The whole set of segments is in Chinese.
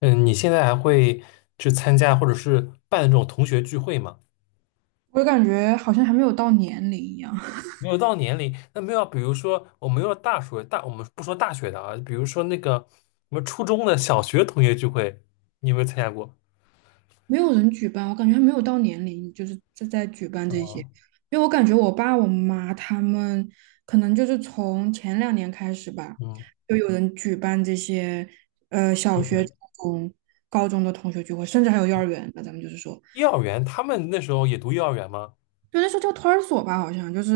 嗯，你现在还会去参加或者是办这种同学聚会吗？我感觉好像还没有到年龄一样，没有到年龄，那没有，比如说我们要大学大，我们不说大学的啊，比如说那个我们初中的、小学同学聚会，你有没有参加过？没有人举办，我感觉还没有到年龄，就是在举办这些。啊，因为我感觉我爸我妈他们可能就是从前2年开始吧，嗯，就有人举办这些，聚小学、会。初中、高中的同学聚会，甚至还有幼儿园那咱们就是说。幼儿园，他们那时候也读幼儿园吗？就那时候叫托儿所吧，好像就是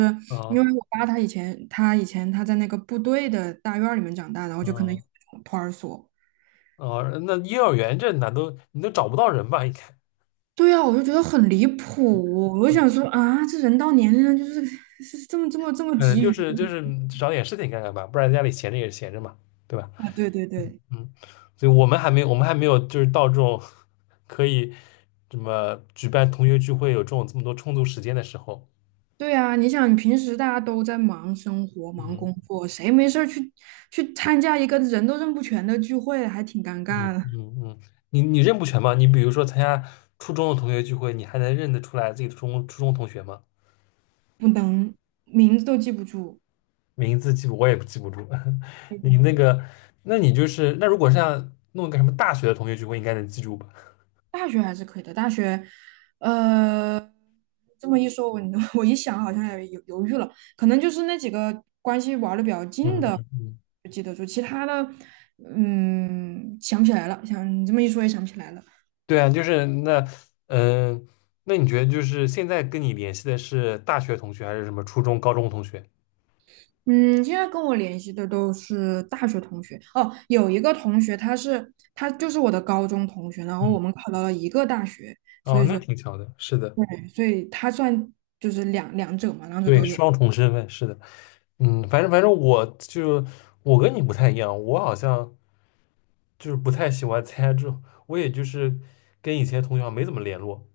因啊，为我爸他以前在那个部队的大院里面长大，然后就可能有啊，那种托儿所。哦，那幼儿园这哪都你都找不到人吧？应该，对呀，我就觉得很离谱，我就想说啊，这人到年龄了就是这么嗯，急就于是就是找点事情干干吧，不然家里闲着也是闲着嘛，对吧？啊。对对对嗯，所以我们还没有就是到这种 可以什么举办同学聚会有这种这么多充足时间的时候。对啊！你想平时大家都在忙生活、忙嗯工作，谁没事儿去参加一个人都认不全的聚会，还挺尴嗯尬的。嗯嗯，你你认不全吗？你比如说参加初中的同学聚会，你还能认得出来自己的初中同学吗？不能，名字都记不住。名字记不我也记不住。你那个，那你就是那如果是要弄个什么大学的同学聚会，应该能记住吧？大学还是可以的，大学，呃，这么一说，我 我一想好像也犹豫了，可能就是那几个关系玩的比较近嗯的嗯嗯就记得住。其他的，想不起来了，想你这么一说也想不起来了。对啊，就是那，嗯、那你觉得就是现在跟你联系的是大学同学还是什么初中、高中同学？嗯，现在跟我联系的都是大学同学哦，有一个同学他就是我的高中同学，然后嗯，我们考到了一个大学。哦，那挺巧的，是的，对，所以他算就是两者嘛，两者对，都有。双重身份，是的，嗯，反正我就我跟你不太一样，我好像就是不太喜欢参加这种，我也就是跟以前同学好像没怎么联络，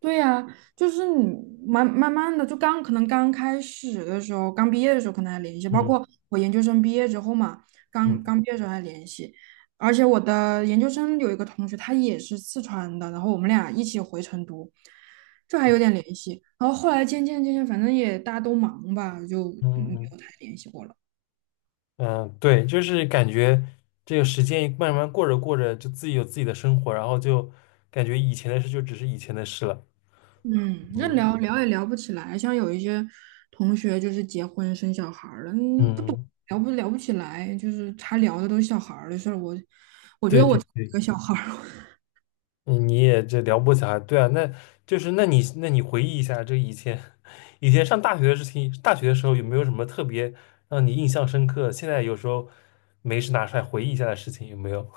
对呀，就是你慢慢的，可能刚开始的时候，刚毕业的时候可能还联系，包嗯括我研究生毕业之后嘛，刚刚嗯毕业的时候还联系。而且我的研究生有一个同学，他也是四川的，然后我们俩一起回成都，这还有点联系。然后后来渐渐，反正也大家都忙吧，就嗯没嗯有太联系过了。嗯，对，就是感觉这个时间慢慢过着过着，就自己有自己的生活，然后就感觉以前的事就只是以前的事了，嗯，那嗯。聊聊也聊不起来，像有一些同学就是结婚生小孩儿了，嗯，不懂，嗯，聊不起来，就是他聊的都是小孩儿的事儿。我觉对得我对一对，个小孩儿。嗯你也这撩拨小孩，对啊，那就是那你那你回忆一下，这以前 以前上大学的事情，大学的时候有没有什么特别让你印象深刻？现在有时候没事拿出来回忆一下的事情，有没有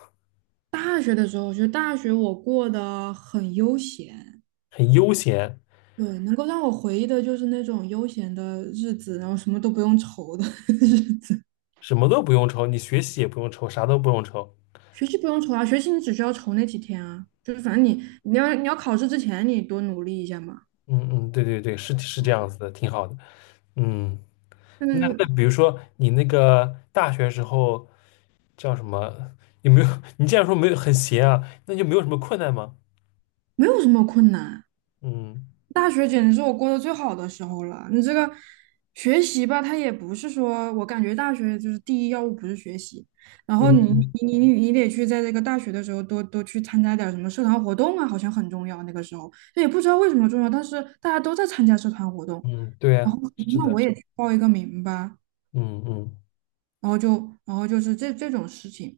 大学的时候，我觉得大学我过得很悠闲。很悠闲，对，能够让我回忆的就是那种悠闲的日子，然后什么都不用愁的 日子。什么都不用愁，你学习也不用愁，啥都不用愁。学习不用愁啊，学习你只需要愁那几天啊，就是反正你要考试之前你多努力一下嘛。嗯嗯，对对对，是是这样子的，挺好的。嗯，但那那是比如说你那个大学时候叫什么？有没有？你既然说没有很闲啊，那就没有什么困难吗？没有什么困难。嗯大学简直是我过得最好的时候了。你这个学习吧，它也不是说，我感觉大学就是第一要务不是学习。然后你嗯嗯嗯，你你你你得去在这个大学的时候多多去参加点儿什么社团活动啊，好像很重要。那个时候也不知道为什么重要，但是大家都在参加社团活动，嗯，对然啊，后是那我的，也去报一个名吧，嗯嗯，然后就是这种事情。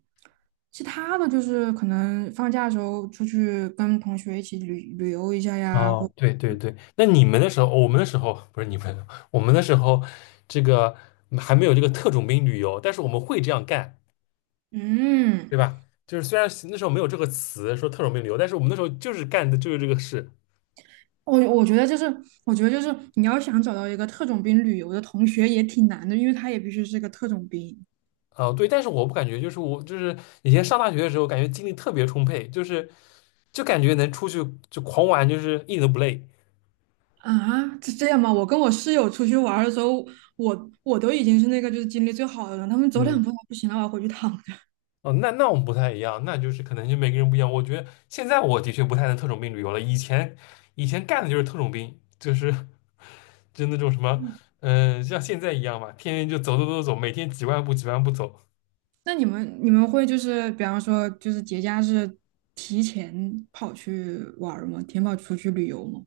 其他的就是可能放假的时候出去跟同学一起旅游一下呀，或哦，对对对，那你们的时候，哦我们的时候不是你们，我们的时候，这个还没有这个特种兵旅游，但是我们会这样干，对嗯。吧？就是虽然那时候没有这个词说特种兵旅游，但是我们那时候就是干的就是这个事。我我觉得就是，我觉得就是你要想找到一个特种兵旅游的同学也挺难的，因为他也必须是个特种兵。啊、对，但是我不感觉，就是我就是以前上大学的时候，感觉精力特别充沛，就是就感觉能出去就狂玩，就是一点都不累。啊，是这样吗？我跟我室友出去玩儿的时候，我都已经是那个就是精力最好的人，他们走两步不行了，我要回去躺着。哦，那那我们不太一样，那就是可能就每个人不一样。我觉得现在我的确不太能特种兵旅游了，以前以前干的就是特种兵，就是就那种什么，嗯，嗯、像现在一样嘛，天天就走走走走，每天几万步几万步走。那你们会就是比方说就是节假日提前跑去玩儿吗？提前跑出去旅游吗？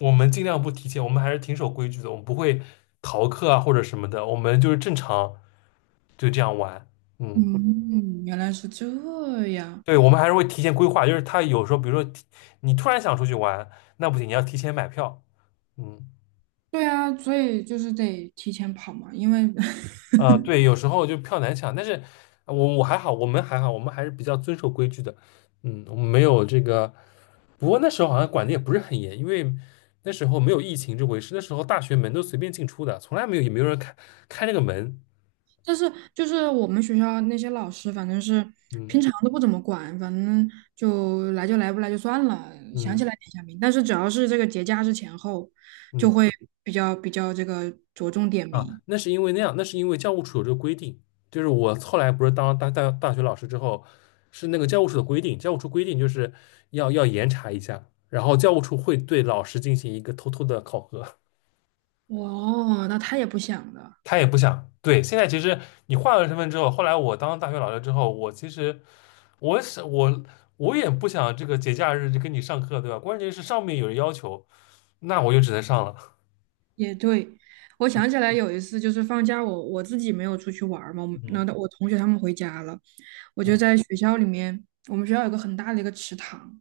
我们尽量不提前，我们还是挺守规矩的，我们不会逃课啊或者什么的，我们就是正常就这样玩。嗯，嗯，原来是这样。对，我们还是会提前规划，就是他有时候比如说提你突然想出去玩，那不行，你要提前买票。嗯。对啊，所以就是得提前跑嘛，因为 啊，对，有时候就票难抢，但是我我还好，我们还好，我们还是比较遵守规矩的。嗯，我们没有这个，不过那时候好像管的也不是很严，因为那时候没有疫情这回事，那时候大学门都随便进出的，从来没有也没有人开开那个门。但是就是我们学校那些老师，反正是平嗯常都不怎么管，反正就来就来，不来就算了，想嗯起来点下名。但是只要是这个节假日前后，就嗯，会比较这个着重点啊，名。那是因为那样，那是因为教务处有这个规定，就是我后来不是当大大大学老师之后，是那个教务处的规定，教务处规定就是要要严查一下，然后教务处会对老师进行一个偷偷的考核。哦，那他也不想的，他也不想。对，现在其实你换了身份之后，后来我当大学老师之后，我其实我是我我也不想这个节假日就跟你上课，对吧？关键是上面有人要求，那我就只能上了。也对。我想起来有一次，就是放假我自己没有出去玩儿嘛，我们那嗯我同学他们回家了，我就嗯在学校里面，我们学校有个很大的一个池塘，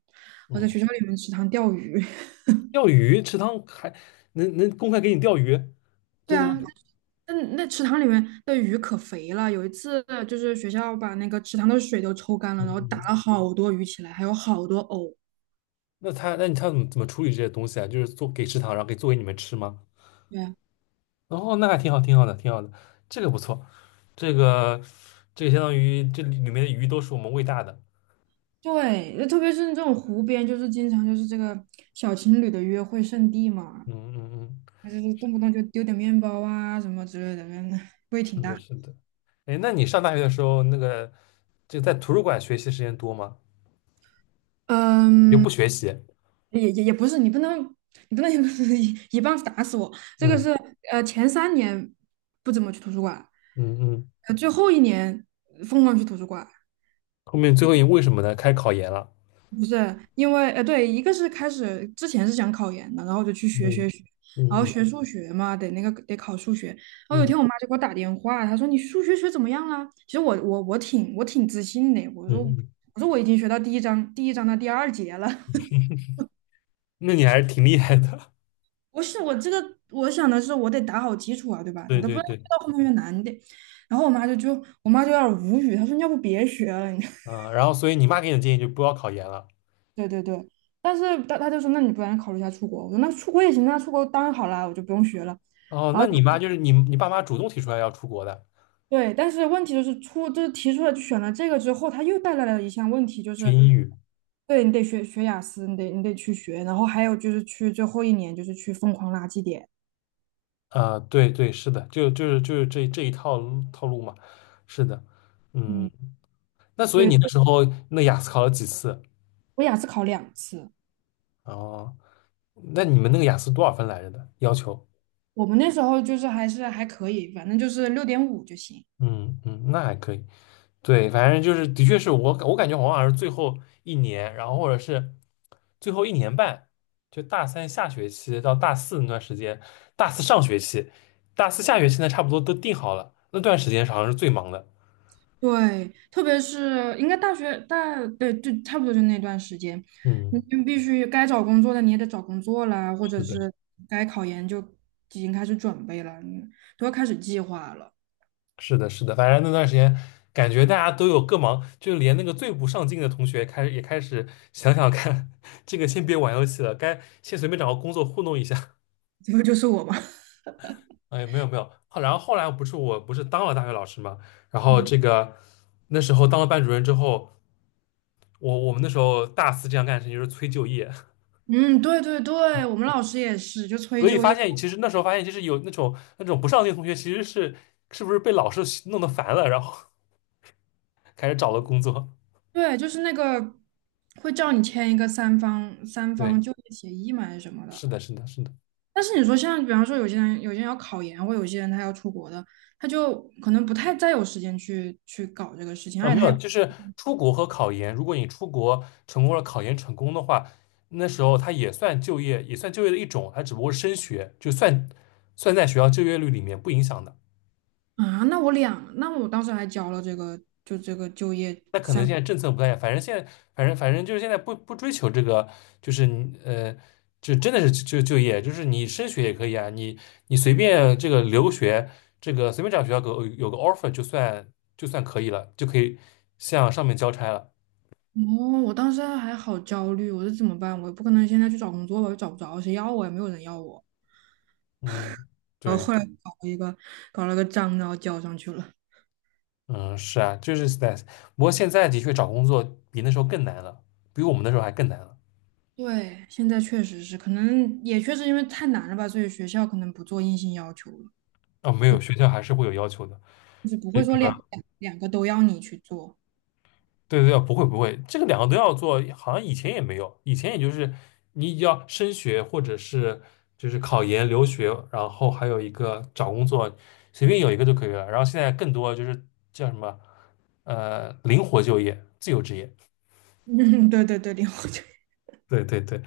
我在嗯，学校里面池塘钓鱼。钓鱼池塘还能能公开给你钓鱼，对真的啊，吗？那池塘里面的鱼可肥了。有一次，就是学校把那个池塘的水都抽干了，嗯然后打嗯，了好多鱼起来，还有好多藕。那他那你他怎么怎么处理这些东西啊？就是做给池塘，然后给做给你们吃吗？对哦，那还挺好，挺好的，挺好的，这个不错，这个这个相当于这里里面的鱼都是我们喂大的。对，就特别是这种湖边，就是经常就是这个小情侣的约会圣地嘛，嗯嗯嗯，就是动不动就丢点面包啊什么之类的，味是挺的，大。是的。哎，那你上大学的时候，那个就在图书馆学习时间多吗？你就不嗯，学习？也不是，你不能，你不能 一棒子打死我。这个嗯是前3年不怎么去图书馆，嗯嗯。最后一年疯狂去图书馆。后面最后因为什么呢？开始考研了。不是因为对，一个是开始之前是想考研的，然后就去学嗯学学，然嗯后嗯学数学嘛，得那个得考数学。然后有一嗯天我妈就给我打电话，她说你数学学怎么样了？其实我挺自信的，我嗯说嗯。我说我已经学到第一章的第二节了。那你还是挺厉害的。不是我这个，我想的是我得打好基础啊，对 吧？对你都不对道，越对。到后面越难，你得。然后我妈就有点无语，她说你要不别学了，你 啊，然后所以你妈给你的建议就不要考研了。对对对。但是她就说那你不然考虑一下出国，我说那出国也行，那出国当然好啦，我就不用学了。哦，然那后你妈就是你你爸妈主动提出来要出国的，对，但是问题就是就是提出来就选了这个之后，它又带来了一项问题，就学是英语。对你得学雅思，你得去学，然后还有就是去最后一年就是去疯狂拉绩点。啊、对对，是的，就是这这一套路套路嘛。是的。嗯。嗯，那所以你那对，时候那雅思考了几次？我雅思考2次。哦，那你们那个雅思多少分来着的要求？我们那时候就是还是还可以，反正就是6.5就行。嗯嗯，那还可以。对，反正就是的确是我我感觉我好像是最后一年，然后或者是最后一年半，就大三下学期到大四那段时间，大四上学期，大四下学期呢，差不多都定好了。那段时间好像是最忙的。对，特别是应该大学大，对，就差不多就那段时间，你嗯，就必须该找工作的你也得找工作啦，或者是的。是该考研就已经开始准备了，你都要开始计划了。是的，是的，反正那段时间感觉大家都有各忙，就连那个最不上进的同学开始也开始想想看，这个先别玩游戏了，该先随便找个工作糊弄一下。这不就是我吗？哎，没有没有，后然后后来不是我不是当了大学老师嘛，然 后嗯，这个那时候当了班主任之后，我我们那时候大四这样干的事情就是催就业，嗯对对对，我们老师也是，就 催所以就发业。现其实那时候发现就是有那种那种不上进的同学其实是是不是被老师弄得烦了，然后 开始找了工作。对，就是那个会叫你签一个三方三对，方就业协议嘛，还是什么的。是的，是的，是的。但是你说像，比方说有些人要考研，或有些人他要出国的，他就可能不太再有时间去搞这个事情，啊，而没且他有，也。就是出国和考研。如果你出国成功了，考研成功的话，那时候它也算就业，也算就业的一种，它只不过是升学，就算算在学校就业率里面不影响的。啊，那我两，那我当时还交了这个，就这个就业。那可能现在政策不太反正现在，反正就是现在不追求这个，就是你就真的是就就业，就是你升学也可以啊，你你随便这个留学，这个随便找学校给我有个 offer 就算就算可以了，就可以向上面交差了。哦，我当时还好焦虑，我说怎么办？我不可能现在去找工作吧，又找不着，谁要我也没有人要我。嗯，然后对。后来搞了个章，然后交上去了。嗯，是啊，就是 stress。不过现在的确找工作比那时候更难了，比我们那时候还更难了。对，现在确实是，可能也确实因为太难了吧，所以学校可能不做硬性要求了，啊、没就有，学校还是会有要求的。就是不这会说个，两个都要你去做。对对对，不会不会，这个两个都要做，好像以前也没有，以前也就是你要升学或者是就是考研、留学，然后还有一个找工作，随便有一个就可以了。然后现在更多就是叫什么灵活就业、自由职业。嗯，对对对，零花钱对对对，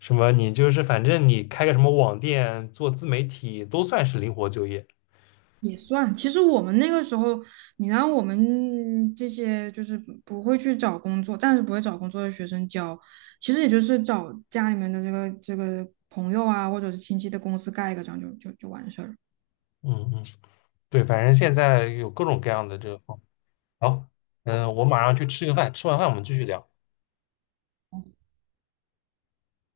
什么你就是反正你开个什么网店、做自媒体都算是灵活就业。也算。其实我们那个时候，你让我们这些就是不会去找工作，暂时不会找工作的学生交，其实也就是找家里面的这个朋友啊，或者是亲戚的公司盖一个章就完事儿了。嗯嗯，对，反正现在有各种各样的这个方。好，嗯，我马上去吃个饭，吃完饭我们继续聊。